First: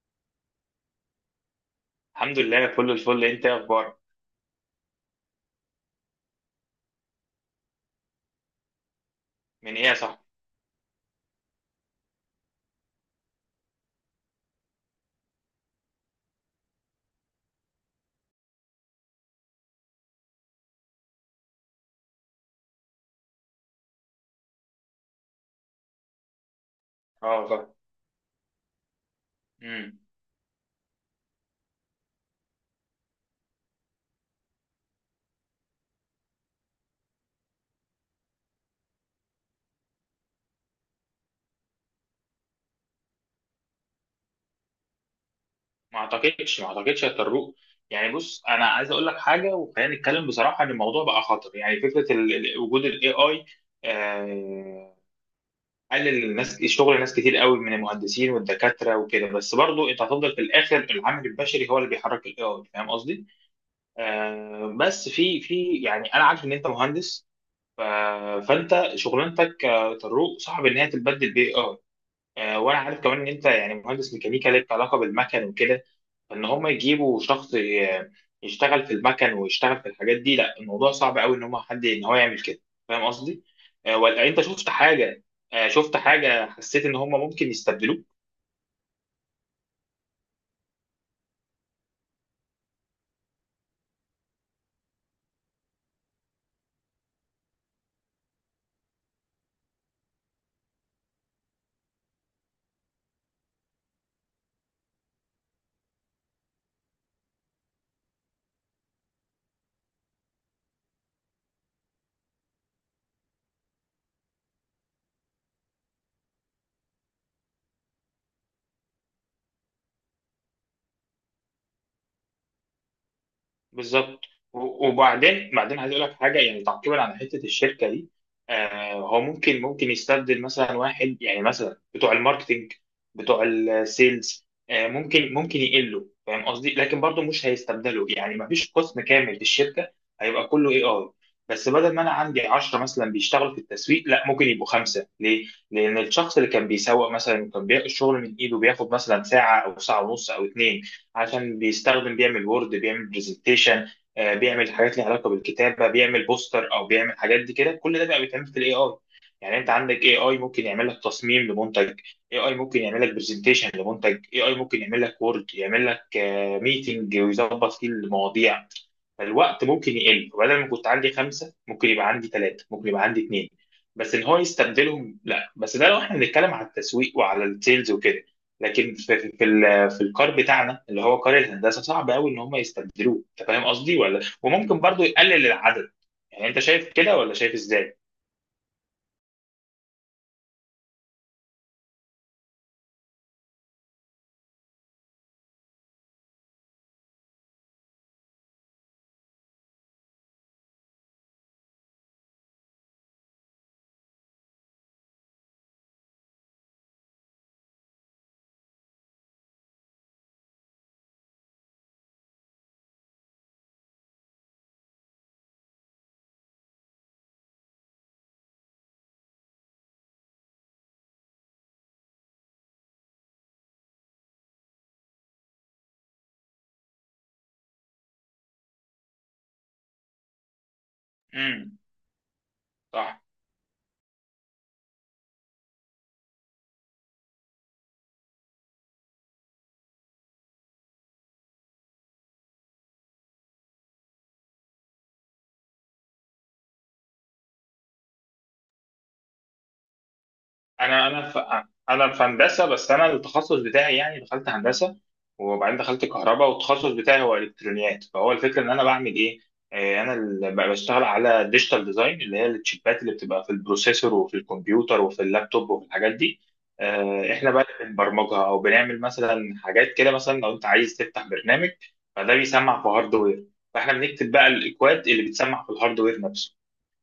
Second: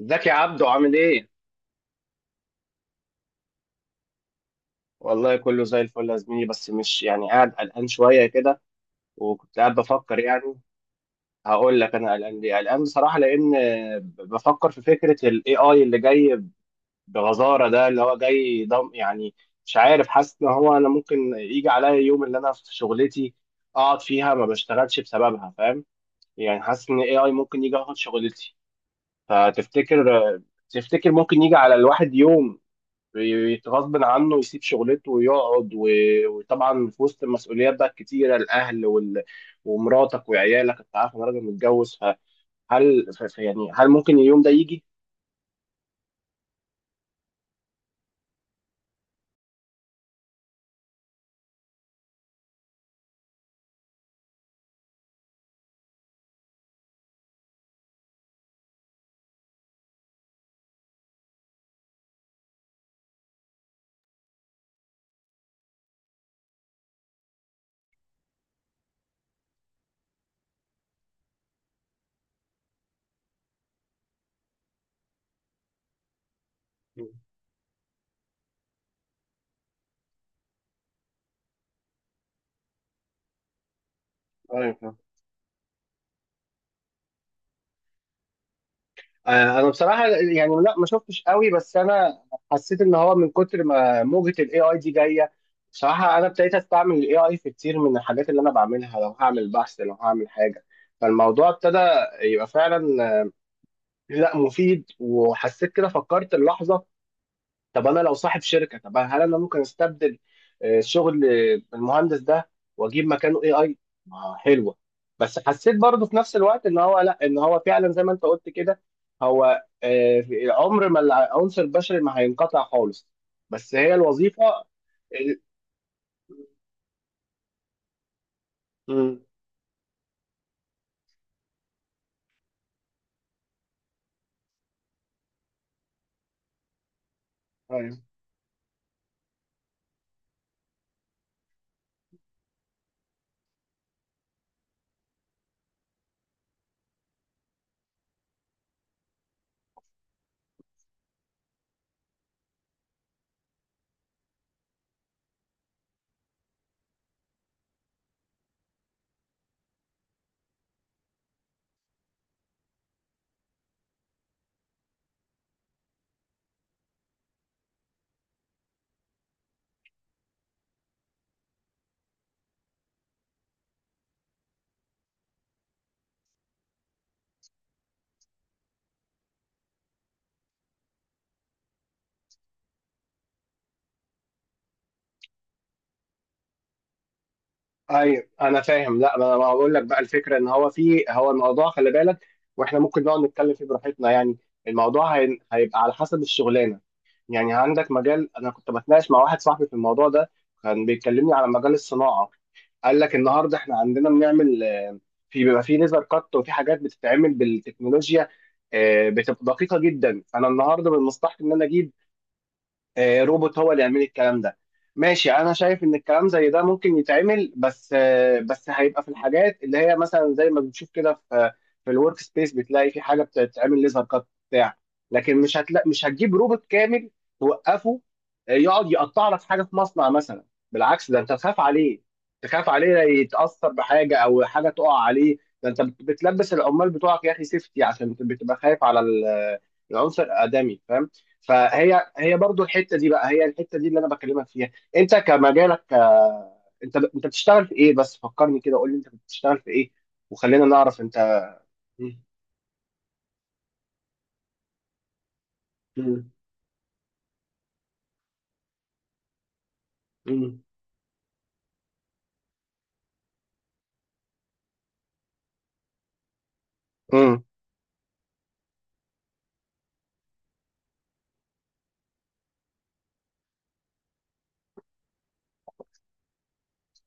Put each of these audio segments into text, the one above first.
ازيك يا عبدو، عامل ايه؟ الحمد لله، كل الفل. انت ايه اخبارك؟ والله كله زي الفل يا زميلي، بس مش يعني قاعد قلقان شوية كده، وكنت من قاعد ايه يا صاحبي؟ بفكر يعني. هقول لك انا قلقان ليه؟ قلقان بصراحة لأن بفكر في فكرة ال AI اللي جاي بغزارة، ده اللي هو جاي ضم يعني. مش عارف، حاسس ان هو انا ممكن يجي عليا يوم اللي انا في شغلتي اقعد فيها ما بشتغلش بسببها، فاهم؟ يعني حاسس ان اه AI والله. ممكن يجي ياخد شغلتي. امم. فتفتكر ممكن يجي على الواحد يوم غصب عنه يسيب شغلته ويقعد وطبعا في وسط المسؤوليات بقى الكتيره، الاهل ومراتك وعيالك، انت عارف انا راجل متجوز، فهل يعني هل ممكن اليوم ده يجي؟ ما اعتقدش، ما اعتقدش يا طروق. يعني بص، انا عايز اقول لك حاجه وخلينا نتكلم بصراحه ان الموضوع بقى خطر. يعني فكره وجود الاي اي قلل الناس، شغل ناس كتير قوي من المهندسين والدكاتره وكده. بس برضو انت هتفضل في الاخر، العامل البشري هو اللي بيحرك الاي اي. فاهم قصدي؟ بس في يعني انا عارف ان انت مهندس ف... فانت شغلانتك، طروق، صعب ان هي تتبدل باي اي. وانا عارف كمان ان انت يعني مهندس ميكانيكا ليك علاقه بالمكن وكده. فان هم يجيبوا شخص يشتغل في المكن ويشتغل في الحاجات دي. لا، الموضوع صعب قوي ان هم حد ان هو يعمل كده. فاهم قصدي؟ ولا انت أيوة، شفت فاهم. حاجه؟ شفت حاجه حسيت ان هم ممكن يستبدلوك؟ آه، انا بصراحه يعني لا، ما شفتش قوي، بس انا حسيت ان هو من كتر ما موجه الاي اي دي جايه. بصراحه انا ابتديت استعمل الاي اي في كتير من الحاجات اللي انا بعملها، لو هعمل بحث لو هعمل حاجه. فالموضوع ابتدى يبقى فعلا لا مفيد، وحسيت كده فكرت اللحظه، طب انا لو صاحب شركه طب هل انا ممكن استبدل شغل المهندس ده واجيب مكانه اي اي؟ ما حلوه. بس حسيت برضه في نفس الوقت ان هو لا، ان هو فعلا زي ما انت قلت كده، هو عمر ما العنصر البشري ما هينقطع خالص، بس هي بالظبط. الوظيفه و- ال- وبعدين بعدين عايز اقول لك حاجه يعني تعقيبا على حته الشركه دي. هو ممكن يستبدل مثلا واحد، يعني مثلا بتوع الماركتينج، بتوع السيلز. ممكن يقلوا. فاهم قصدي؟ لكن برضه مش مم. هيستبدلوا، يعني ما فيش قسم كامل في الشركه هيبقى كله اي اي. بس بدل ما انا عندي 10 مثلا بيشتغلوا في التسويق، لا، ممكن يبقوا خمسه. ليه؟ لان الشخص اللي كان بيسوق مثلا، وكان بياخد الشغل من ايده، بياخد مثلا ساعه او ساعه ونص او اتنين، عشان بيستخدم، بيعمل وورد، بيعمل برزنتيشن، بيعمل حاجات ليها علاقه بالكتابه، بيعمل بوستر او بيعمل حاجات دي كده. كل ده بقى بيتعمل في الاي اي. يعني انت عندك اي اي ممكن يعمل لك تصميم لمنتج، اي اي ممكن يعمل لك برزنتيشن لمنتج، اي اي ممكن يعمل لك وورد، يعمل لك ميتنج ويظبط فيه المواضيع. فالوقت ممكن يقل. بدل ما كنت عندي خمسة، ممكن يبقى عندي ثلاثة، ممكن يبقى عندي اثنين. بس ان هو يستبدلهم، لا. بس ده لو احنا بنتكلم على التسويق وعلى السيلز وكده. لكن في الكار بتاعنا اللي هو كار الهندسة، صعب قوي ان هم يستبدلوه. انت فاهم قصدي؟ ولا وممكن برضو يقلل العدد؟ يعني انت شايف كده ولا شايف ازاي؟ ايوه انا فاهم، لا، ما انا بقول لك بقى الفكره ان هو في، هو الموضوع خلي بالك، واحنا ممكن نقعد نتكلم فيه براحتنا يعني. الموضوع هيبقى على حسب الشغلانه. يعني عندك مجال، انا كنت بتناقش مع واحد صاحبي في الموضوع ده، كان بيكلمني على مجال الصناعه. قال لك النهارده احنا عندنا بنعمل في بيبقى في ليزر كات، وفي حاجات بتتعمل بالتكنولوجيا بتبقى دقيقه جدا. فانا النهارده من مصلحتي ان انا اجيب روبوت هو اللي يعمل الكلام ده. ماشي انا شايف ان الكلام زي ده ممكن يتعمل، بس هيبقى في الحاجات اللي هي مثلا زي ما بنشوف كده في الورك سبيس، بتلاقي في حاجه بتتعمل ليزر كات بتاع. لكن مش هتجيب روبوت كامل توقفه يقعد يقطع لك حاجه في مصنع مثلا. بالعكس، ده انت تخاف امم. عليه، تخاف عليه صح. يتاثر بحاجه او حاجه تقع عليه. ده انت بتلبس العمال بتوعك يا اخي سيفتي، عشان بتبقى خايف على العنصر الادمي، فاهم؟ فهي برضو الحته دي بقى، هي الحته دي اللي انا بكلمك فيها. انت كمجالك انت بتشتغل في ايه بس فكرني كده، قول لي انت بتشتغل في ايه، وخلينا نعرف انا انا ف... انت. انا مم. في هندسه. بس انا التخصص بتاعي يعني دخلت هندسه، وبعدين دخلت مم. كهرباء، والتخصص بتاعي هو الكترونيات. فهو الفكره ان انا بعمل ايه؟ انا اللي مم. بشتغل على ديجيتال ديزاين، اللي هي التشيبات اللي بتبقى في البروسيسور وفي الكمبيوتر وفي اللابتوب وفي الحاجات دي. مم. احنا بقى اللي بنبرمجها، او بنعمل مثلا حاجات كده. مثلا لو انت عايز تفتح برنامج، فده بيسمع في هاردوير. فاحنا بنكتب بقى الاكواد اللي بتسمع في الهاردوير نفسه.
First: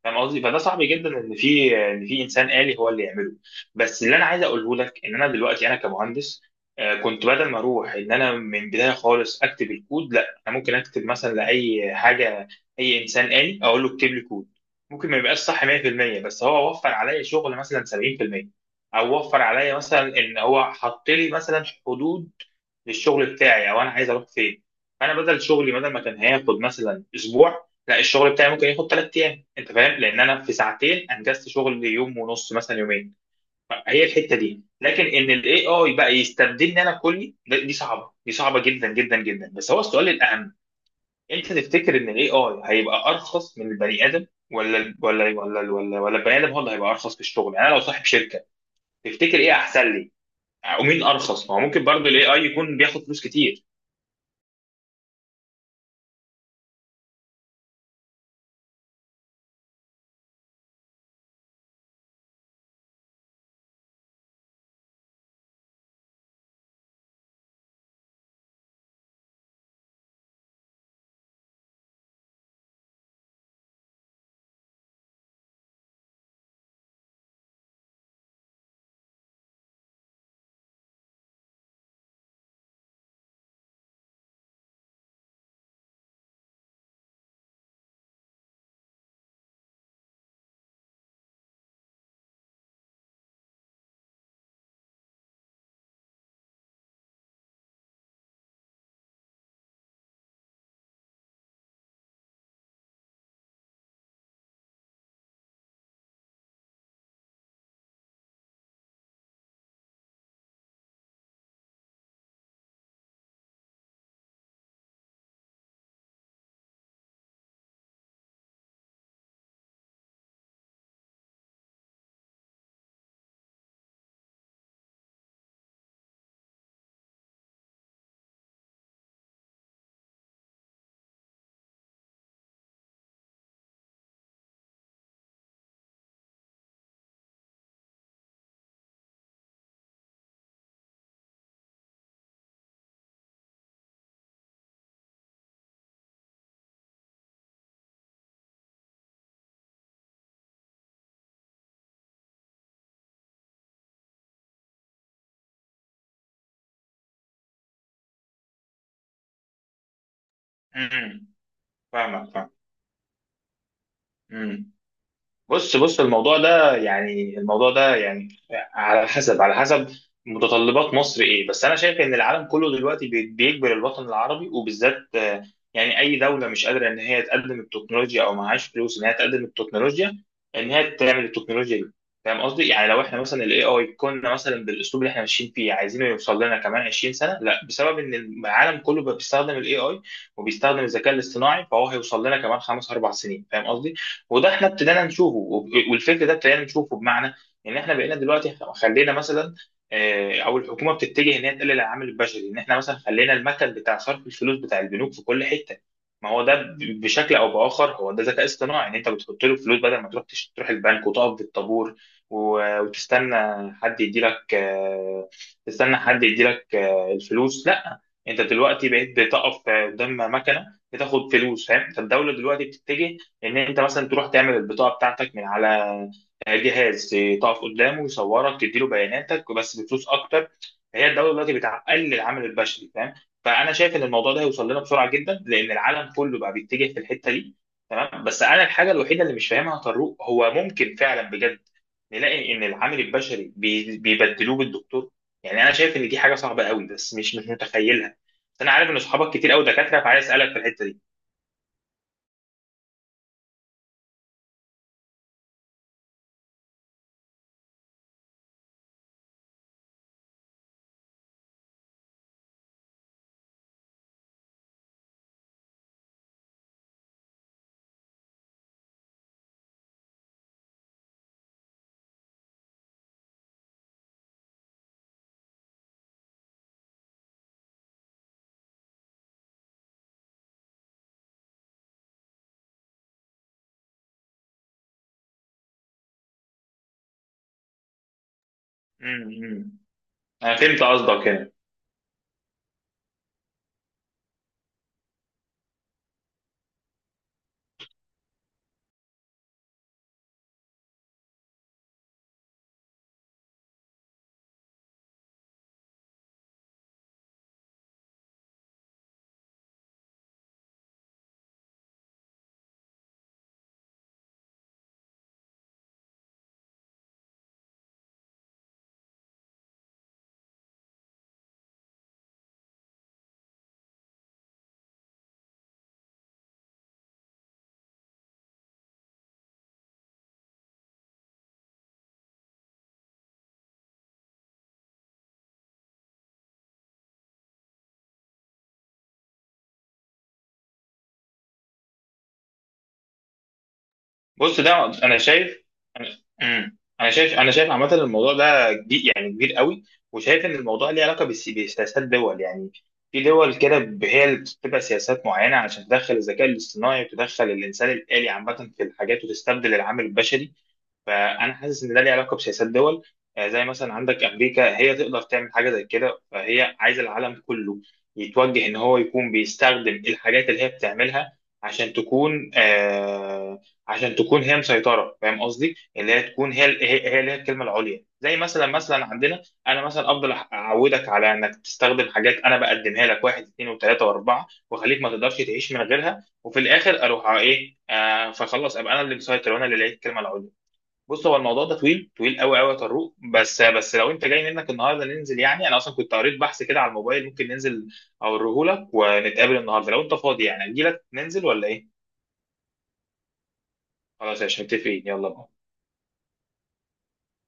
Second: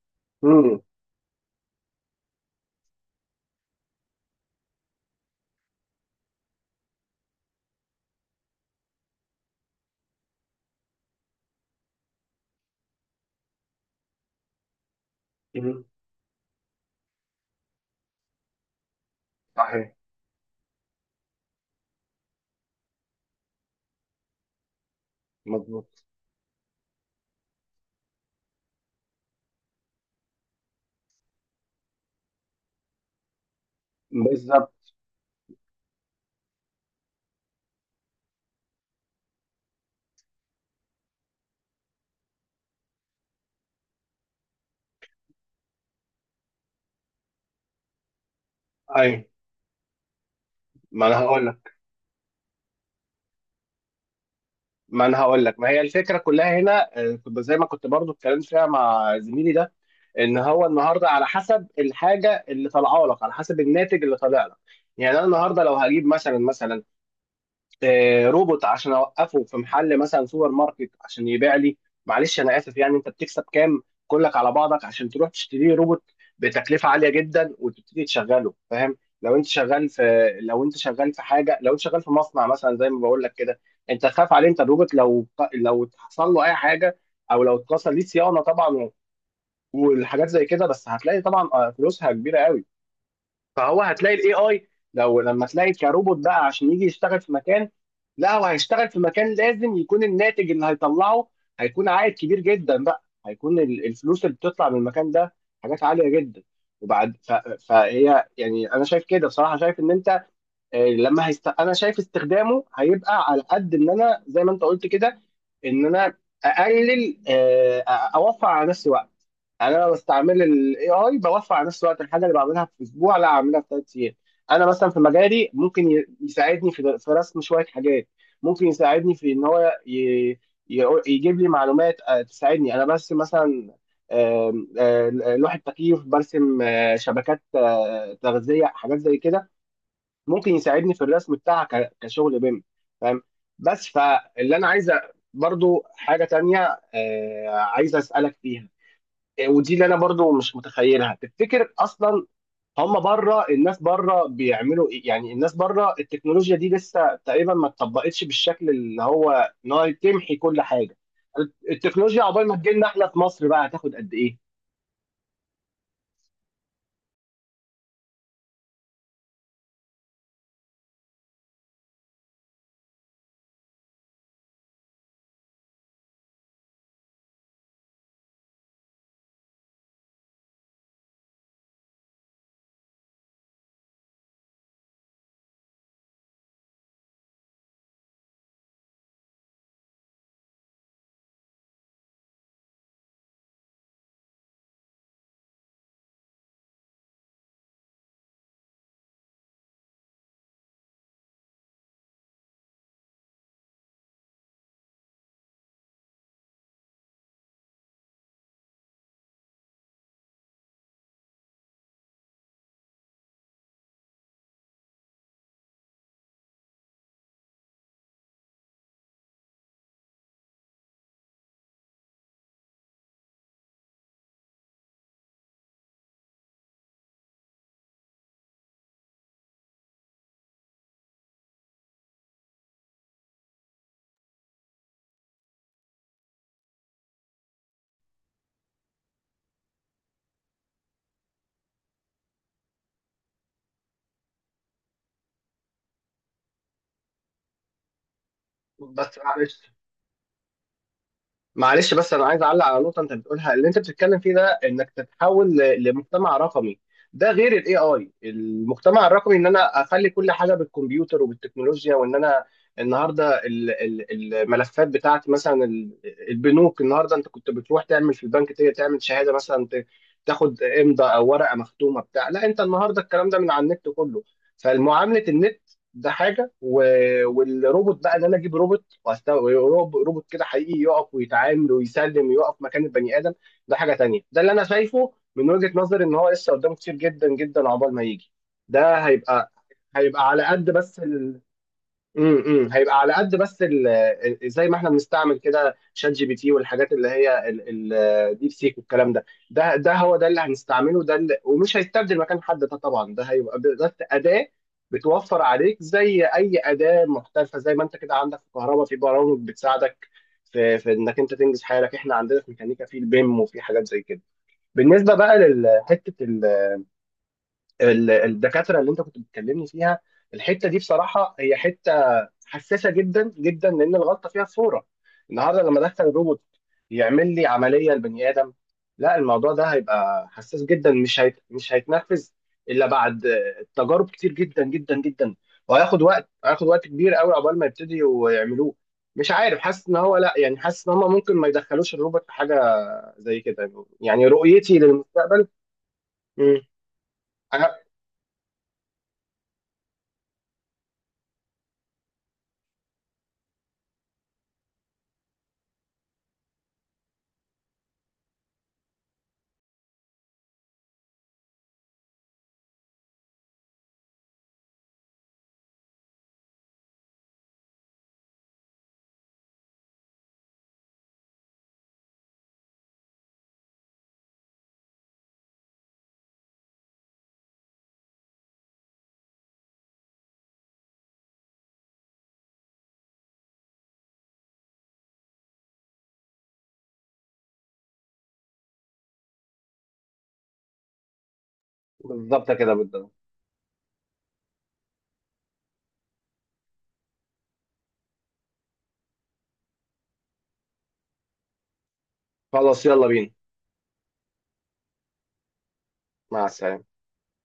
فاهم قصدي؟ فده مم. صعب جدا ان في ان في انسان آلي هو اللي يعمله. بس اللي انا عايز اقوله لك، ان انا دلوقتي انا كمهندس، كنت بدل ما اروح ان انا من بدايه خالص اكتب الكود، لا انا ممكن اكتب مثلا لاي حاجه. اي انسان آلي اقول له اكتب لي كود، ممكن ما يبقاش صح مم. 100%، بس هو وفر عليا شغل مثلا 70%، او وفر عليا صحيح. مثلا ان هو حط لي مثلا حدود للشغل بتاعي، او انا عايز اروح فين. فانا بدل شغلي، بدل ما مظبوط. كان هياخد مثلا اسبوع، لا، الشغل بتاعي ممكن ياخد 3 ايام. انت فاهم؟ لان انا في ساعتين انجزت شغل يوم ونص، مثلا يومين. هي الحته دي. بالظبط. لكن ان الاي اي بقى يستبدلني انا كلي، دي صعبه، دي صعبه جدا جدا جدا. بس هو السؤال الاهم، انت تفتكر ان الاي اي هيبقى ارخص من البني ادم، ولا ال- ولا ولا ولا ولا البني ادم هو اللي هيبقى ارخص في الشغل؟ يعني انا لو صاحب شركه، اي. تفتكر ايه احسن لي ومين ما انا هقول ارخص؟ ما هو لك ممكن برضه الاي اي يكون بياخد فلوس كتير. ما انا هقول لك ما هي الفكره كلها هنا كنت زي ما كنت برضو اتكلمت فيها مع زميلي ده، ان هو النهارده على حسب الحاجه اللي طالعه لك، على حسب الناتج اللي طالع لك. يعني انا النهارده لو هجيب مثلا روبوت عشان اوقفه في محل مثلا سوبر ماركت عشان يبيع لي، معلش انا اسف، يعني انت بتكسب كام كلك على بعضك عشان تروح تشتري روبوت بتكلفه عاليه جدا وتبتدي تشغله؟ فاهم. لو انت شغال في حاجه، لو انت شغال في مصنع مثلا زي ما بقول لك كده، انت تخاف عليه. انت الروبوت لو حصل له اي حاجه، او لو اتكسر، ليه صيانه طبعا والحاجات زي كده، بس هتلاقي طبعا فلوسها كبيره قوي. فهو هتلاقي الاي اي لما تلاقي كروبوت بقى عشان يجي يشتغل في مكان، لا، هو هيشتغل في مكان لازم يكون الناتج اللي هيطلعه هيكون عائد كبير جدا، بقى هيكون الفلوس اللي بتطلع من المكان ده حاجات عالية جدا. وبعد فهي يعني انا شايف كده بصراحة، شايف ان انت انا شايف استخدامه هيبقى على قد ان انا زي ما انت قلت كده، ان انا اقلل اوفر على نفسي وقت. يعني انا لما بستعمل الاي اي بوفر على نفسي وقت، الحاجه اللي بعملها في اسبوع لا اعملها في ثلاث ايام. انا مثلا في مجالي ممكن يساعدني في رسم شويه حاجات، ممكن يساعدني في ان هو يجيب لي معلومات تساعدني انا بس مثلا آم، آه، لوحة تكييف، برسم شبكات تغذية، حاجات زي كده، ممكن يساعدني في الرسم بتاعها كشغل بيم، فاهم؟ بس فاللي انا عايزه برضو حاجه تانية عايزه اسالك فيها ودي اللي انا برضو مش متخيلها، تفتكر اصلا هم بره، الناس بره بيعملوا ايه؟ يعني الناس بره التكنولوجيا دي لسه تقريبا ما اتطبقتش بالشكل اللي هو انها تمحي كل حاجه؟ امم. التكنولوجيا عقبال فاهمك. ما تجيلنا احنا في مصر بقى هتاخد قد ايه؟ فاهم. بص، الموضوع ده يعني، الموضوع ده يعني على حسب متطلبات مصر ايه. بس انا شايف ان العالم كله دلوقتي بيجبر الوطن العربي، وبالذات يعني اي دوله مش قادره ان هي تقدم التكنولوجيا، او معهاش فلوس ان هي تقدم التكنولوجيا، ان هي تعمل التكنولوجيا دي. فاهم قصدي؟ يعني لو احنا مثلا الاي اي كنا مثلا بالاسلوب اللي احنا ماشيين فيه، عايزينه يوصل لنا كمان 20 سنه. لا، بسبب ان العالم كله بقى بيستخدم الاي اي وبيستخدم الذكاء الاصطناعي، فهو هيوصل لنا كمان خمس اربع سنين. فاهم قصدي؟ وده احنا ابتدينا نشوفه، وب- والفكر ده ابتدينا نشوفه بمعنى ان احنا بقينا دلوقتي خلينا مثلا، او الحكومه بتتجه ان هي تقلل العامل البشري. ان احنا مثلا خلينا المثل بتاع صرف الفلوس بتاع البنوك في كل حته، ما هو ده بشكل او باخر هو ده ذكاء اصطناعي. ان انت بتحط له فلوس بدل ما تروح تروح البنك وتقف في الطابور و- وتستنى حد يدي لك، تستنى حد يدي لك الفلوس. لا، انت دلوقتي بقيت بتقف قدام مكنه بتاخد فلوس. فاهم؟ فالدوله دلوقتي بتتجه ان انت مثلا تروح تعمل البطاقه بتاعتك من على جهاز، تقف قدامه يصورك تديله بياناتك، بس بفلوس اكتر. هي الدوله دلوقتي بتقلل العمل البشري. فاهم؟ فانا شايف ان الموضوع ده هيوصل لنا بسرعه جدا، لان العالم كله بقى بيتجه في الحته دي. تمام. بس انا الحاجه الوحيده اللي مش فاهمها يا طارق، هو ممكن فعلا بجد نلاقي ان العامل البشري بيبدلوه بالدكتور؟ يعني انا شايف ان دي حاجه صعبه قوي، بس مش متخيلها. بس انا عارف ان بس اصحابك كتير قوي معلش، دكاتره، فعايز اسالك في الحته دي. بس انا عايز اعلق على نقطه انت بتقولها، اللي انت بتتكلم فيه ده انك تتحول لمجتمع رقمي. ده غير الاي اي. المجتمع الرقمي ان انا اخلي كل حاجه بالكمبيوتر وبالتكنولوجيا، وان انا النهارده الملفات بتاعتي مثلا البنوك، النهارده انت كنت بتروح تعمل في البنك تعمل شهاده مثلا تاخد امضاء او ورقه مختومه بتاع، لا، انت النهارده الكلام ده من على النت كله، فالمعامله النت. ده حاجه والروبوت بقى، ان انا اجيب روبوت روبوت كده حقيقي يقف ويتعامل ويسلم ويقف مكان البني ادم، ده حاجه تانية. ده اللي انا شايفه من وجهه نظري ان هو لسه قدامه كتير جدا جدا عقبال ما يجي. ده هيبقى امم، هيبقى على انا قد فهمت بس. قصدك يعني. هيبقى على قد بس، زي ما احنا بنستعمل كده شات جي بي تي، والحاجات اللي هي ديب سيك والكلام ده، ده هو ده اللي هنستعمله، ده اللي ومش هيستبدل مكان حد، ده طبعا ده هيبقى بس اداه بتوفر عليك زي اي اداه محترفه، زي ما انت كده عندك في الكهرباء في برامج بتساعدك في انك انت تنجز حالك، احنا عندنا في ميكانيكا في البيم وفي حاجات زي كده. بالنسبه بقى لحته الدكاتره اللي انت كنت بتكلمني فيها، الحته دي بصراحه هي حته حساسه جدا جدا لان الغلطه فيها فوره. النهارده لما دخل الروبوت يعمل لي عمليه لبني ادم، لا، الموضوع ده هيبقى حساس جدا، مش هيتنفذ الا بعد تجارب كتير جدا جدا جدا. وهياخد وقت، هياخد وقت كبير قوي عقبال ما يبتدوا يعملوه. مش عارف، حاسس ان هو لا، يعني حاسس ان هم ممكن ما يدخلوش الروبوت في حاجه زي كده، يعني بص، رؤيتي انا للمستقبل. شايف انا مم. أمم. انا شايف انا شايف أنا- عامه الموضوع ده كبير، يعني كبير قوي. وشايف ان الموضوع ليه علاقه بسياسات دول، يعني في دول كده هي اللي بتتبع سياسات معينه عشان تدخل الذكاء الاصطناعي وتدخل الانسان الالي عامه في الحاجات وتستبدل العامل البشري. فانا حاسس ان ده ليه علاقه بسياسات دول. زي مثلا عندك امريكا، هي تقدر تعمل حاجه زي كده، فهي عايزه العالم كله يتوجه ان هو يكون بيستخدم الحاجات اللي هي بتعملها، عشان تكون آه عشان تكون هي مسيطره. فاهم قصدي؟ اللي هي تكون هي اللي هي الكلمه العليا. زي مثلا عندنا، انا مثلا افضل اعودك على انك تستخدم حاجات انا بقدمها لك، واحد، اثنين، وثلاثه، واربعه، واخليك ما تقدرش تعيش من غيرها. وفي الاخر اروح على ايه؟ فخلص، ابقى انا اللي مسيطر، وانا اللي لقيت الكلمه العليا. بص، هو الموضوع ده طويل طويل بالظبط قوي قوي كده، يا بالظبط. طارق. بس لو انت جاي منك النهارده ننزل، يعني انا اصلا كنت قريت بحث كده على الموبايل، ممكن ننزل اوريه لك، ونتقابل النهارده لو انت فاضي. يعني اجي لك ننزل ولا ايه؟ خلاص يلا بينا. خلاص يا باشا، متفقين، يلا بقى. مع السلامة.